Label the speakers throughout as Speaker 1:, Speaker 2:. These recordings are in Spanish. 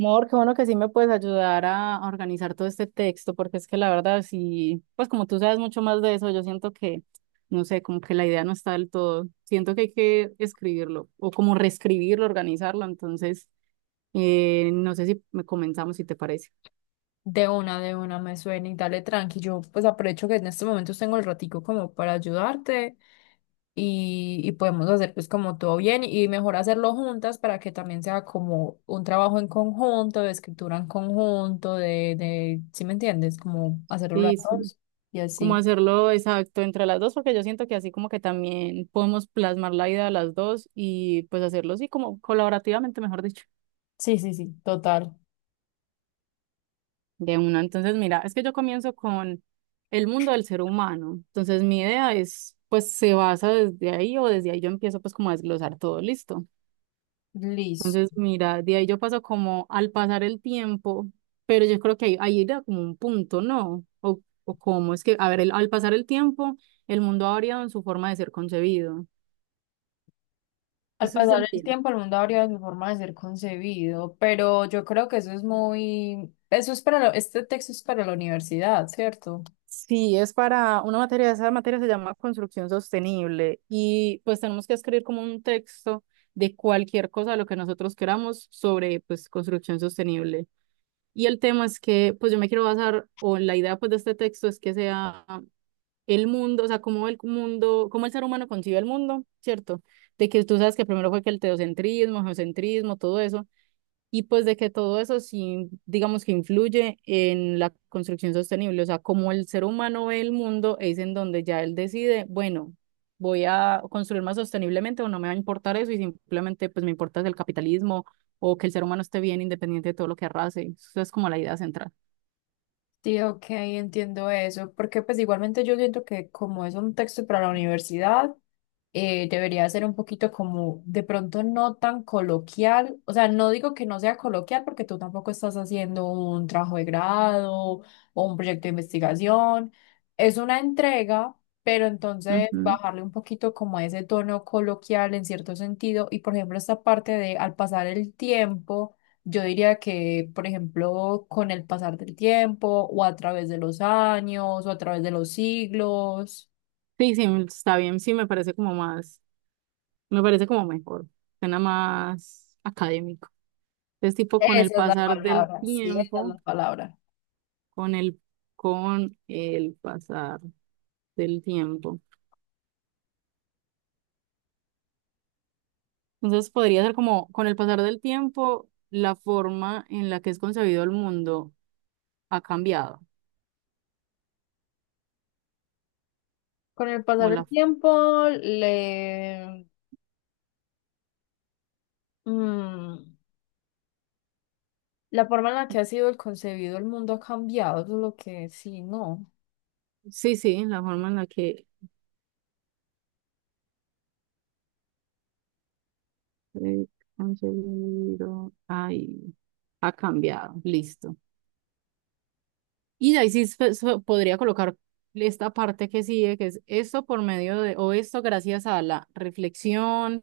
Speaker 1: Mor, qué bueno que sí me puedes ayudar a organizar todo este texto, porque es que la verdad, sí, pues como tú sabes mucho más de eso, yo siento que, no sé, como que la idea no está del todo. Siento que hay que escribirlo o como reescribirlo, organizarlo. Entonces, no sé si me comenzamos, si te parece.
Speaker 2: De una, me suena y dale tranqui. Yo pues aprovecho que en estos momentos tengo el ratico como para ayudarte y podemos hacer pues como todo bien y mejor hacerlo juntas para que también sea como un trabajo en conjunto, de escritura en conjunto, de, ¿sí me entiendes? Como hacerlo las
Speaker 1: Sí, sí,
Speaker 2: dos y
Speaker 1: como
Speaker 2: así.
Speaker 1: hacerlo exacto entre las dos, porque yo siento que así como que también podemos plasmar la idea de las dos y pues hacerlo así como colaborativamente, mejor dicho.
Speaker 2: Sí, sí, sí, total.
Speaker 1: De una. Entonces, mira, es que yo comienzo con el mundo del ser humano. Entonces, mi idea es, pues, se basa desde ahí o desde ahí yo empiezo, pues, como a desglosar todo, listo. Entonces,
Speaker 2: Listo.
Speaker 1: mira, de ahí yo paso como al pasar el tiempo, pero yo creo que ahí era como un punto, ¿no? O cómo es que, a ver, al pasar el tiempo, el mundo ha variado en su forma de ser concebido.
Speaker 2: Al
Speaker 1: Eso sí se
Speaker 2: pasar el
Speaker 1: entiende.
Speaker 2: tiempo, el mundo habría su forma de ser concebido, pero yo creo que eso es muy, eso es para, este texto es para la universidad, ¿cierto?
Speaker 1: Sí, es para una materia, esa materia se llama construcción sostenible y pues tenemos que escribir como un texto de cualquier cosa de lo que nosotros queramos sobre pues construcción sostenible. Y el tema es que pues yo me quiero basar o la idea pues de este texto es que sea el mundo, o sea, cómo el mundo, cómo el ser humano concibe el mundo, ¿cierto? De que tú sabes que primero fue que el teocentrismo, geocentrismo, todo eso y pues de que todo eso sí, digamos que influye en la construcción sostenible, o sea, como el ser humano ve el mundo, es en donde ya él decide, bueno, voy a construir más sosteniblemente o no me va a importar eso y simplemente pues me importa el capitalismo o que el ser humano esté bien independiente de todo lo que arrase. Eso es como la idea central.
Speaker 2: Sí, ok, entiendo eso, porque pues igualmente yo siento que como es un texto para la universidad, debería ser un poquito como de pronto no tan coloquial, o sea, no digo que no sea coloquial porque tú tampoco estás haciendo un trabajo de grado o un proyecto de investigación, es una entrega, pero entonces
Speaker 1: Ujú.
Speaker 2: bajarle un poquito como a ese tono coloquial en cierto sentido y por ejemplo esta parte de al pasar el tiempo. Yo diría que, por ejemplo, con el pasar del tiempo o a través de los años o a través de los siglos.
Speaker 1: Sí, sí, está bien, sí, me parece como más, me parece como mejor, suena más académico. Es tipo
Speaker 2: Esa
Speaker 1: con el
Speaker 2: es la
Speaker 1: pasar del
Speaker 2: palabra, sí, esa es
Speaker 1: tiempo.
Speaker 2: la palabra.
Speaker 1: con el, con el pasar del tiempo. Entonces podría ser como con el pasar del tiempo, la forma en la que es concebido el mundo ha cambiado.
Speaker 2: Con el pasar
Speaker 1: O
Speaker 2: del
Speaker 1: la,
Speaker 2: tiempo, mm, la forma en la que ha sido el concebido el mundo ha cambiado, eso es lo que sí, no.
Speaker 1: sí, sí, la forma en la que es concebido ay, ha cambiado. Listo. Y de ahí sí se podría colocar esta parte que sigue, que es esto por medio de, o esto gracias a la reflexión,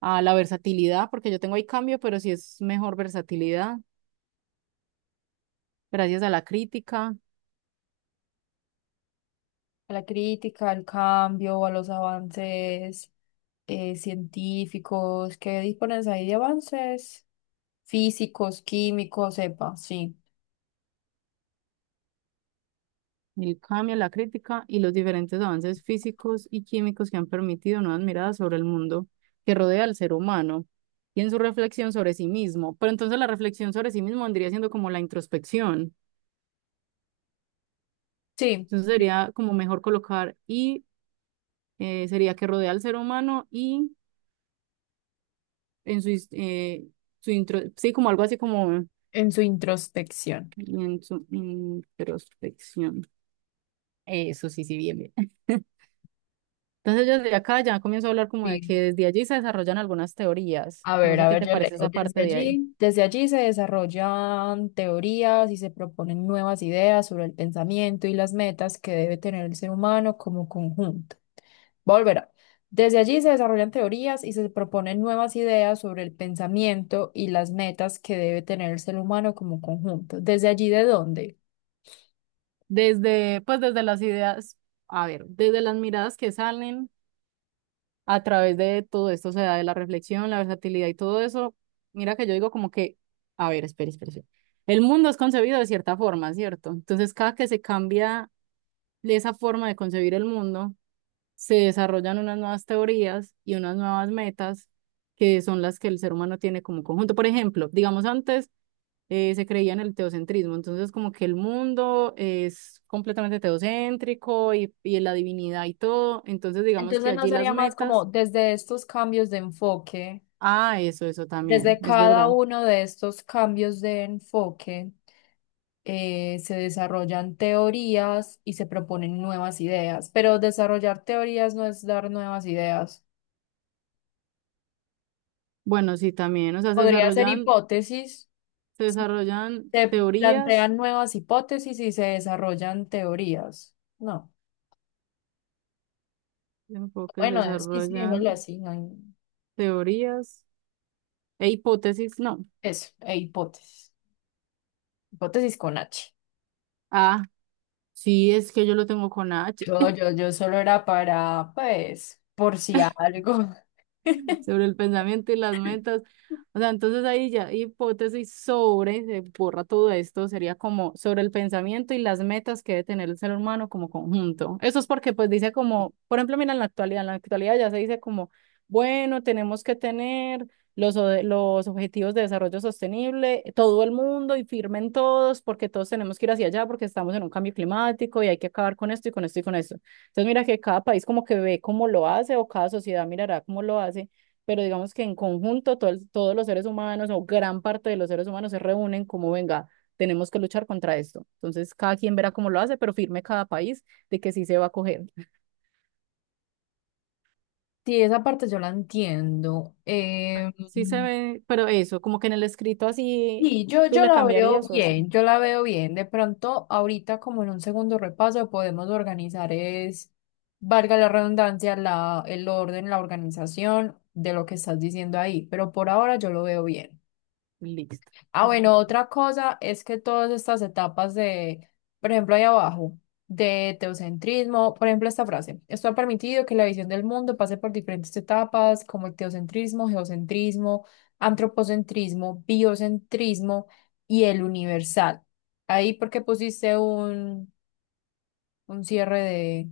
Speaker 1: a la versatilidad, porque yo tengo ahí cambio, pero sí es mejor versatilidad gracias a la crítica,
Speaker 2: A la crítica, al cambio, a los avances científicos, que dispones ahí de avances físicos, químicos, sepa, sí.
Speaker 1: el cambio en la crítica y los diferentes avances físicos y químicos que han permitido nuevas miradas sobre el mundo que rodea al ser humano y en su reflexión sobre sí mismo. Pero entonces la reflexión sobre sí mismo vendría siendo como la introspección.
Speaker 2: Sí,
Speaker 1: Entonces sería como mejor colocar y sería que rodea al ser humano y en su, su intro, sí, como algo así como
Speaker 2: en su introspección.
Speaker 1: en su introspección. Eso sí, sí, bien, bien. Entonces yo desde acá ya comienzo a hablar como de
Speaker 2: Sí.
Speaker 1: que desde allí se desarrollan algunas teorías. No sé
Speaker 2: A
Speaker 1: qué
Speaker 2: ver,
Speaker 1: te
Speaker 2: yo
Speaker 1: parece
Speaker 2: leo.
Speaker 1: esa
Speaker 2: Desde
Speaker 1: parte de ahí.
Speaker 2: allí, desde allí se desarrollan teorías y se proponen nuevas ideas sobre el pensamiento y las metas que debe tener el ser humano como conjunto. Volverá. Desde allí se desarrollan teorías y se proponen nuevas ideas sobre el pensamiento y las metas que debe tener el ser humano como conjunto. ¿Desde allí de dónde?
Speaker 1: Pues desde las ideas, a ver, desde las miradas que salen a través de todo esto, o sea, de la reflexión, la versatilidad y todo eso, mira que yo digo como que, a ver, espera, espera, espera. El mundo es concebido de cierta forma, ¿cierto? Entonces cada que se cambia esa forma de concebir el mundo, se desarrollan unas nuevas teorías y unas nuevas metas que son las que el ser humano tiene como conjunto. Por ejemplo, digamos antes se creía en el teocentrismo, entonces como que el mundo es completamente teocéntrico y la divinidad y todo, entonces digamos que
Speaker 2: Entonces no
Speaker 1: allí las
Speaker 2: sería más como
Speaker 1: metas,
Speaker 2: desde estos cambios de enfoque,
Speaker 1: ah, eso también,
Speaker 2: desde
Speaker 1: es
Speaker 2: cada
Speaker 1: verdad.
Speaker 2: uno de estos cambios de enfoque. Se desarrollan teorías y se proponen nuevas ideas, pero desarrollar teorías no es dar nuevas ideas.
Speaker 1: Bueno, sí, también, o sea, se
Speaker 2: Podría ser
Speaker 1: desarrollan,
Speaker 2: hipótesis,
Speaker 1: se
Speaker 2: si
Speaker 1: desarrollan
Speaker 2: se
Speaker 1: teorías,
Speaker 2: plantean nuevas hipótesis y se desarrollan teorías. No,
Speaker 1: enfoques, se
Speaker 2: bueno, sí, sí, déjalo
Speaker 1: desarrollan
Speaker 2: así, no hay-
Speaker 1: teorías e hipótesis, no.
Speaker 2: eso, e hipótesis, hipótesis con H.
Speaker 1: Ah, sí, es que yo lo tengo con H.
Speaker 2: Yo solo era para, pues, por si algo.
Speaker 1: Sobre el pensamiento y las metas. O sea, entonces ahí ya hipótesis sobre, se borra todo esto, sería como sobre el pensamiento y las metas que debe tener el ser humano como conjunto. Eso es porque pues dice como, por ejemplo, mira en la actualidad ya se dice como, bueno, tenemos que tener los objetivos de desarrollo sostenible, todo el mundo y firmen todos porque todos tenemos que ir hacia allá porque estamos en un cambio climático y hay que acabar con esto y con esto y con esto. Entonces mira que cada país como que ve cómo lo hace o cada sociedad mirará cómo lo hace pero digamos que en conjunto todos los seres humanos o gran parte de los seres humanos se reúnen como, venga, tenemos que luchar contra esto. Entonces, cada quien verá cómo lo hace, pero firme cada país de que sí se va a coger.
Speaker 2: Sí, esa parte yo la entiendo.
Speaker 1: Sí se ve, pero eso, como que en el escrito así,
Speaker 2: Sí, yo,
Speaker 1: tú
Speaker 2: yo
Speaker 1: le
Speaker 2: la veo
Speaker 1: cambiarías o así.
Speaker 2: bien, yo la veo bien. De pronto, ahorita como en un segundo repaso podemos organizar es, valga la redundancia, el orden, la organización de lo que estás diciendo ahí, pero por ahora yo lo veo bien.
Speaker 1: Listo.
Speaker 2: Ah, bueno, otra cosa es que todas estas etapas de, por ejemplo, ahí abajo, de teocentrismo, por ejemplo, esta frase, esto ha permitido que la visión del mundo pase por diferentes etapas como el teocentrismo, geocentrismo, antropocentrismo, biocentrismo y el universal. Ahí porque pusiste un cierre.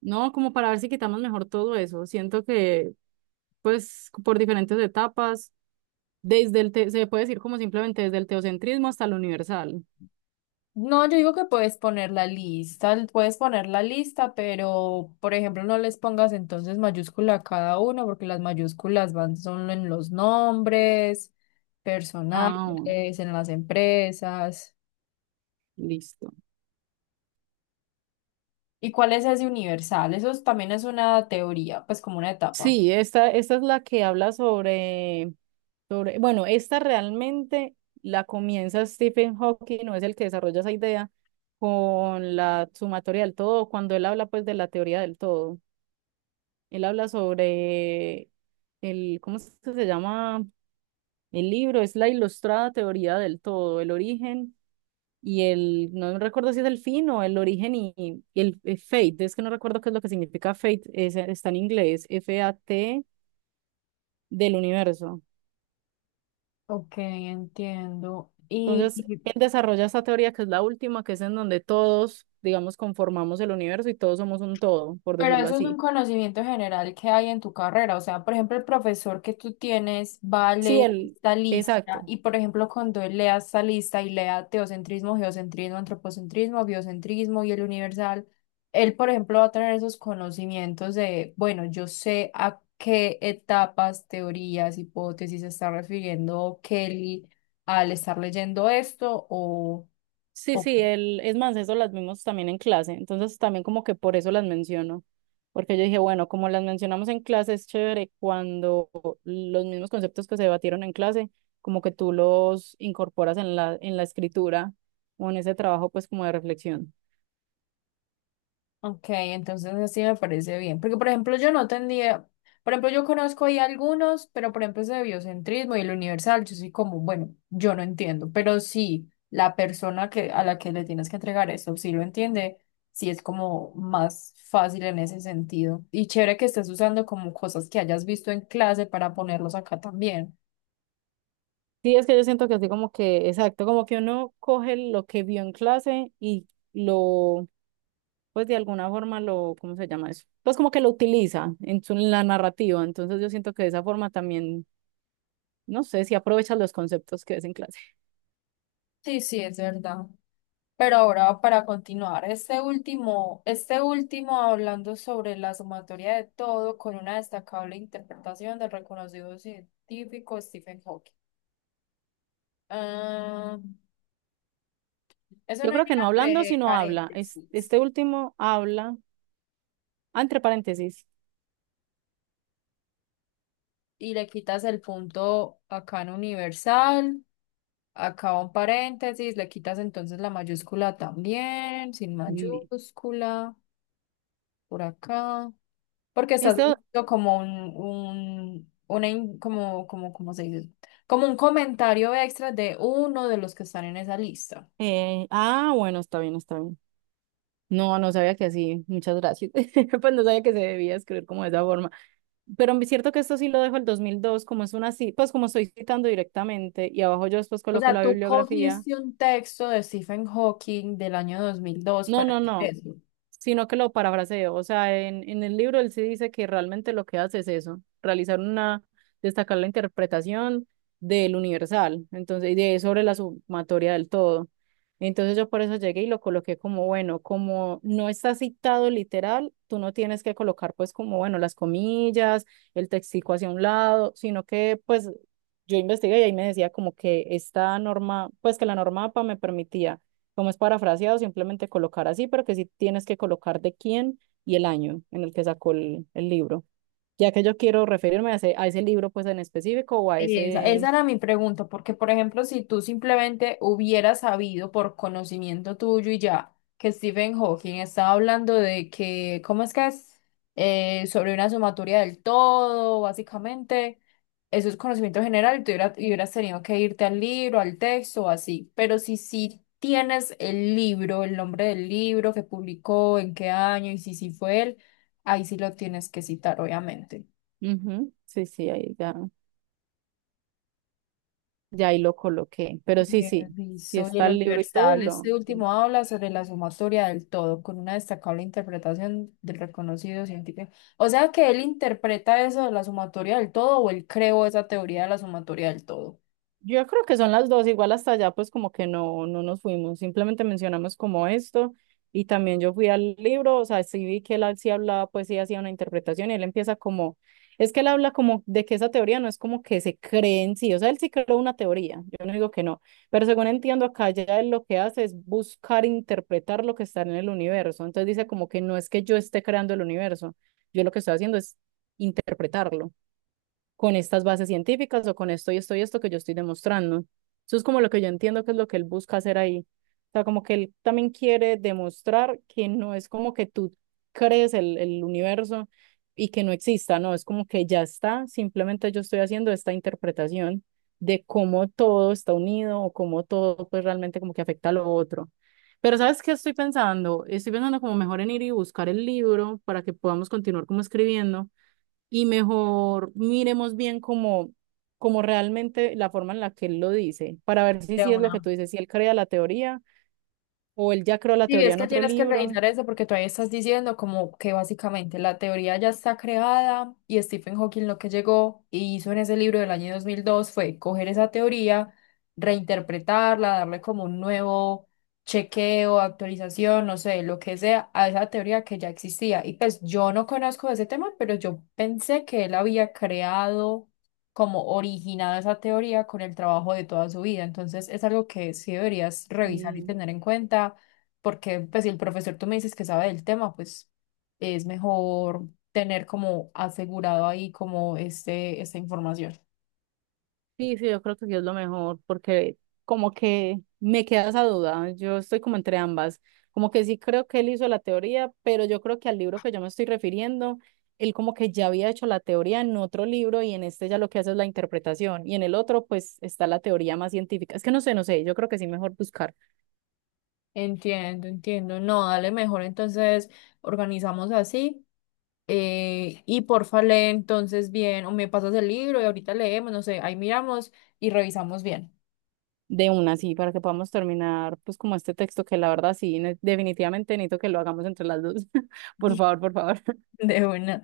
Speaker 1: No, como para ver si quitamos mejor todo eso. Siento que, pues, por diferentes etapas, desde se puede decir como simplemente desde el teocentrismo hasta el universal.
Speaker 2: No, yo digo que puedes poner la lista, puedes poner la lista, pero por ejemplo no les pongas entonces mayúscula a cada uno, porque las mayúsculas van solo en los nombres, personales,
Speaker 1: Ah, bueno,
Speaker 2: en las empresas.
Speaker 1: listo.
Speaker 2: ¿Y cuál es ese universal? También es una teoría, pues como una etapa.
Speaker 1: Sí, esta es la que habla sobre, bueno, esta realmente la comienza Stephen Hawking, no es el que desarrolla esa idea, con la sumatoria del todo, cuando él habla pues de la teoría del todo. Él habla sobre el, ¿cómo es que se llama? El libro, es la ilustrada teoría del todo, el origen y el, no recuerdo si es el fin o el origen y el fate, es que no recuerdo qué es lo que significa fate, está en inglés, F-A-T del universo.
Speaker 2: Ok, entiendo. Y.
Speaker 1: Entonces, él desarrolla esta teoría que es la última, que es en donde todos, digamos, conformamos el universo y todos somos un todo, por
Speaker 2: Pero
Speaker 1: decirlo
Speaker 2: eso es un
Speaker 1: así.
Speaker 2: conocimiento general que hay en tu carrera. O sea, por ejemplo, el profesor que tú tienes va a
Speaker 1: Sí,
Speaker 2: leer
Speaker 1: él,
Speaker 2: esta lista
Speaker 1: exacto.
Speaker 2: y, por ejemplo, cuando él lea esta lista y lea teocentrismo, geocentrismo, antropocentrismo, biocentrismo y el universal, él, por ejemplo, va a tener esos conocimientos de, bueno, yo sé a qué etapas, teorías, hipótesis se está refiriendo Kelly al estar leyendo esto
Speaker 1: Sí,
Speaker 2: o
Speaker 1: sí,
Speaker 2: qué.
Speaker 1: él, es más, eso las vimos también en clase, entonces también como que por eso las menciono, porque yo dije, bueno, como las mencionamos en clase, es chévere cuando los mismos conceptos que se debatieron en clase, como que tú los incorporas en la escritura o en ese trabajo, pues como de reflexión.
Speaker 2: Ok, entonces así me parece bien. Porque, por ejemplo, yo no tendría, por ejemplo, yo conozco ahí algunos, pero por ejemplo, ese de biocentrismo y el universal, yo soy como, bueno, yo no entiendo, pero sí, la persona que, a la que le tienes que entregar eso, sí lo entiende, sí es como más fácil en ese sentido. Y chévere que estés usando como cosas que hayas visto en clase para ponerlos acá también.
Speaker 1: Sí, es que yo siento que así como que, exacto, como que uno coge lo que vio en clase y lo, pues de alguna forma lo, ¿cómo se llama eso? Pues como que lo utiliza en su, en la narrativa. Entonces yo siento que de esa forma también, no sé, si aprovechas los conceptos que ves en clase.
Speaker 2: Sí, sí, es verdad. Pero ahora para continuar, este último hablando sobre la sumatoria de todo con una destacable interpretación del reconocido científico Stephen Hawking. Ah, eso
Speaker 1: Yo
Speaker 2: no
Speaker 1: creo que
Speaker 2: llega
Speaker 1: no hablando,
Speaker 2: entre
Speaker 1: sino habla.
Speaker 2: paréntesis.
Speaker 1: Este último habla, ah, entre paréntesis,
Speaker 2: Y le quitas el punto acá en universal, acá un paréntesis, le quitas entonces la mayúscula también, sin
Speaker 1: li-
Speaker 2: mayúscula, por acá. Porque estás
Speaker 1: este,
Speaker 2: viendo como un, una in- como, como, ¿cómo se dice? Como un comentario extra de uno de los que están en esa lista.
Speaker 1: ah, bueno, está bien, está bien. No, no sabía que así, muchas gracias. Pues no sabía que se debía escribir como de esa forma. Pero es cierto que esto sí lo dejo el 2002 como es una, pues como estoy citando directamente y abajo yo después
Speaker 2: O
Speaker 1: coloco
Speaker 2: sea,
Speaker 1: la
Speaker 2: tú
Speaker 1: bibliografía.
Speaker 2: cogiste un texto de Stephen Hawking del año 2002
Speaker 1: No,
Speaker 2: para
Speaker 1: no, no.
Speaker 2: eso.
Speaker 1: Sino que lo parafraseo. O sea, en el libro él sí dice que realmente lo que hace es eso, realizar una, destacar la interpretación del universal, entonces, y de sobre la sumatoria del todo. Entonces yo por eso llegué y lo coloqué como, bueno, como no está citado literal, tú no tienes que colocar pues como, bueno, las comillas, el textico hacia un lado, sino que pues yo investigué y ahí me decía como que esta norma, pues que la norma APA me permitía como es parafraseado, simplemente colocar así, pero que sí tienes que colocar de quién y el año en el que sacó el libro. Ya que yo quiero referirme a ese libro pues en específico o a
Speaker 2: Esa,
Speaker 1: ese...
Speaker 2: esa era mi pregunta, porque por ejemplo, si tú simplemente hubieras sabido por conocimiento tuyo y ya que Stephen Hawking estaba hablando de que, ¿cómo es que es? Sobre una sumatoria del todo, básicamente, eso es conocimiento general y tú y hubieras tenido que irte al libro, al texto o así, pero si sí tienes el libro, el nombre del libro que publicó, en qué año y si sí fue él, ahí sí lo tienes que citar, obviamente.
Speaker 1: Ujú, sí, sí, ahí ya, ya ahí lo coloqué. Pero sí, sí, sí
Speaker 2: Listo, y el
Speaker 1: está el libro y todo y
Speaker 2: Universal este último habla sobre la sumatoria del todo, con una destacable interpretación del reconocido científico. O sea que él interpreta eso de la sumatoria del todo, o él creó esa teoría de la sumatoria del todo.
Speaker 1: Yo creo que son las dos, igual hasta allá pues como que no, no nos fuimos, simplemente mencionamos como esto y también yo fui al libro, o sea, sí vi que sí hablaba, pues sí hacía una interpretación y él empieza como, es que él habla como de que esa teoría no es como que se cree en sí, o sea, él sí creó una teoría, yo no digo que no, pero según entiendo acá ya él lo que hace es buscar interpretar lo que está en el universo, entonces dice como que no es que yo esté creando el universo, yo lo que estoy haciendo es interpretarlo con estas bases científicas o con esto y esto y esto que yo estoy demostrando. Eso es como lo que yo entiendo que es lo que él busca hacer ahí. O sea, como que él también quiere demostrar que no es como que tú crees el universo y que no exista, no, es como que ya está, simplemente yo estoy haciendo esta interpretación de cómo todo está unido o cómo todo pues realmente como que afecta a lo otro. Pero ¿sabes qué estoy pensando? Estoy pensando como mejor en ir y buscar el libro para que podamos continuar como escribiendo y mejor miremos bien como realmente la forma en la que él lo dice, para ver si,
Speaker 2: De
Speaker 1: si es lo que
Speaker 2: una.
Speaker 1: tú dices, si él crea la teoría o él ya creó la
Speaker 2: Sí,
Speaker 1: teoría
Speaker 2: es
Speaker 1: en
Speaker 2: que
Speaker 1: otro
Speaker 2: tienes que
Speaker 1: libro.
Speaker 2: revisar eso porque todavía estás diciendo como que básicamente la teoría ya está creada y Stephen Hawking lo que llegó y hizo en ese libro del año 2002 fue coger esa teoría, reinterpretarla, darle como un nuevo chequeo, actualización, no sé, lo que sea, a esa teoría que ya existía. Y pues yo no conozco ese tema, pero yo pensé que él había creado como originado esa teoría con el trabajo de toda su vida. Entonces es algo que sí deberías revisar y
Speaker 1: Y
Speaker 2: tener en cuenta porque pues si el profesor tú me dices que sabe del tema, pues es mejor tener como asegurado ahí como este, esta información.
Speaker 1: sí, sí, yo creo que sí es lo mejor, porque como que me queda esa duda, yo estoy como entre ambas, como que sí creo que él hizo la teoría, pero yo creo que al libro que yo me estoy refiriendo, él como que ya había hecho la teoría en otro libro y en este ya lo que hace es la interpretación y en el otro pues está la teoría más científica. Es que no sé, no sé, yo creo que sí mejor buscar.
Speaker 2: Entiendo, entiendo. No, dale mejor. Entonces, organizamos así. Y porfa, lee entonces bien, o me pasas el libro y ahorita leemos, no sé, ahí miramos y revisamos bien.
Speaker 1: De una así para que podamos terminar pues como este texto que la verdad sí, definitivamente necesito que lo hagamos entre las dos. Por favor, por favor.
Speaker 2: De una.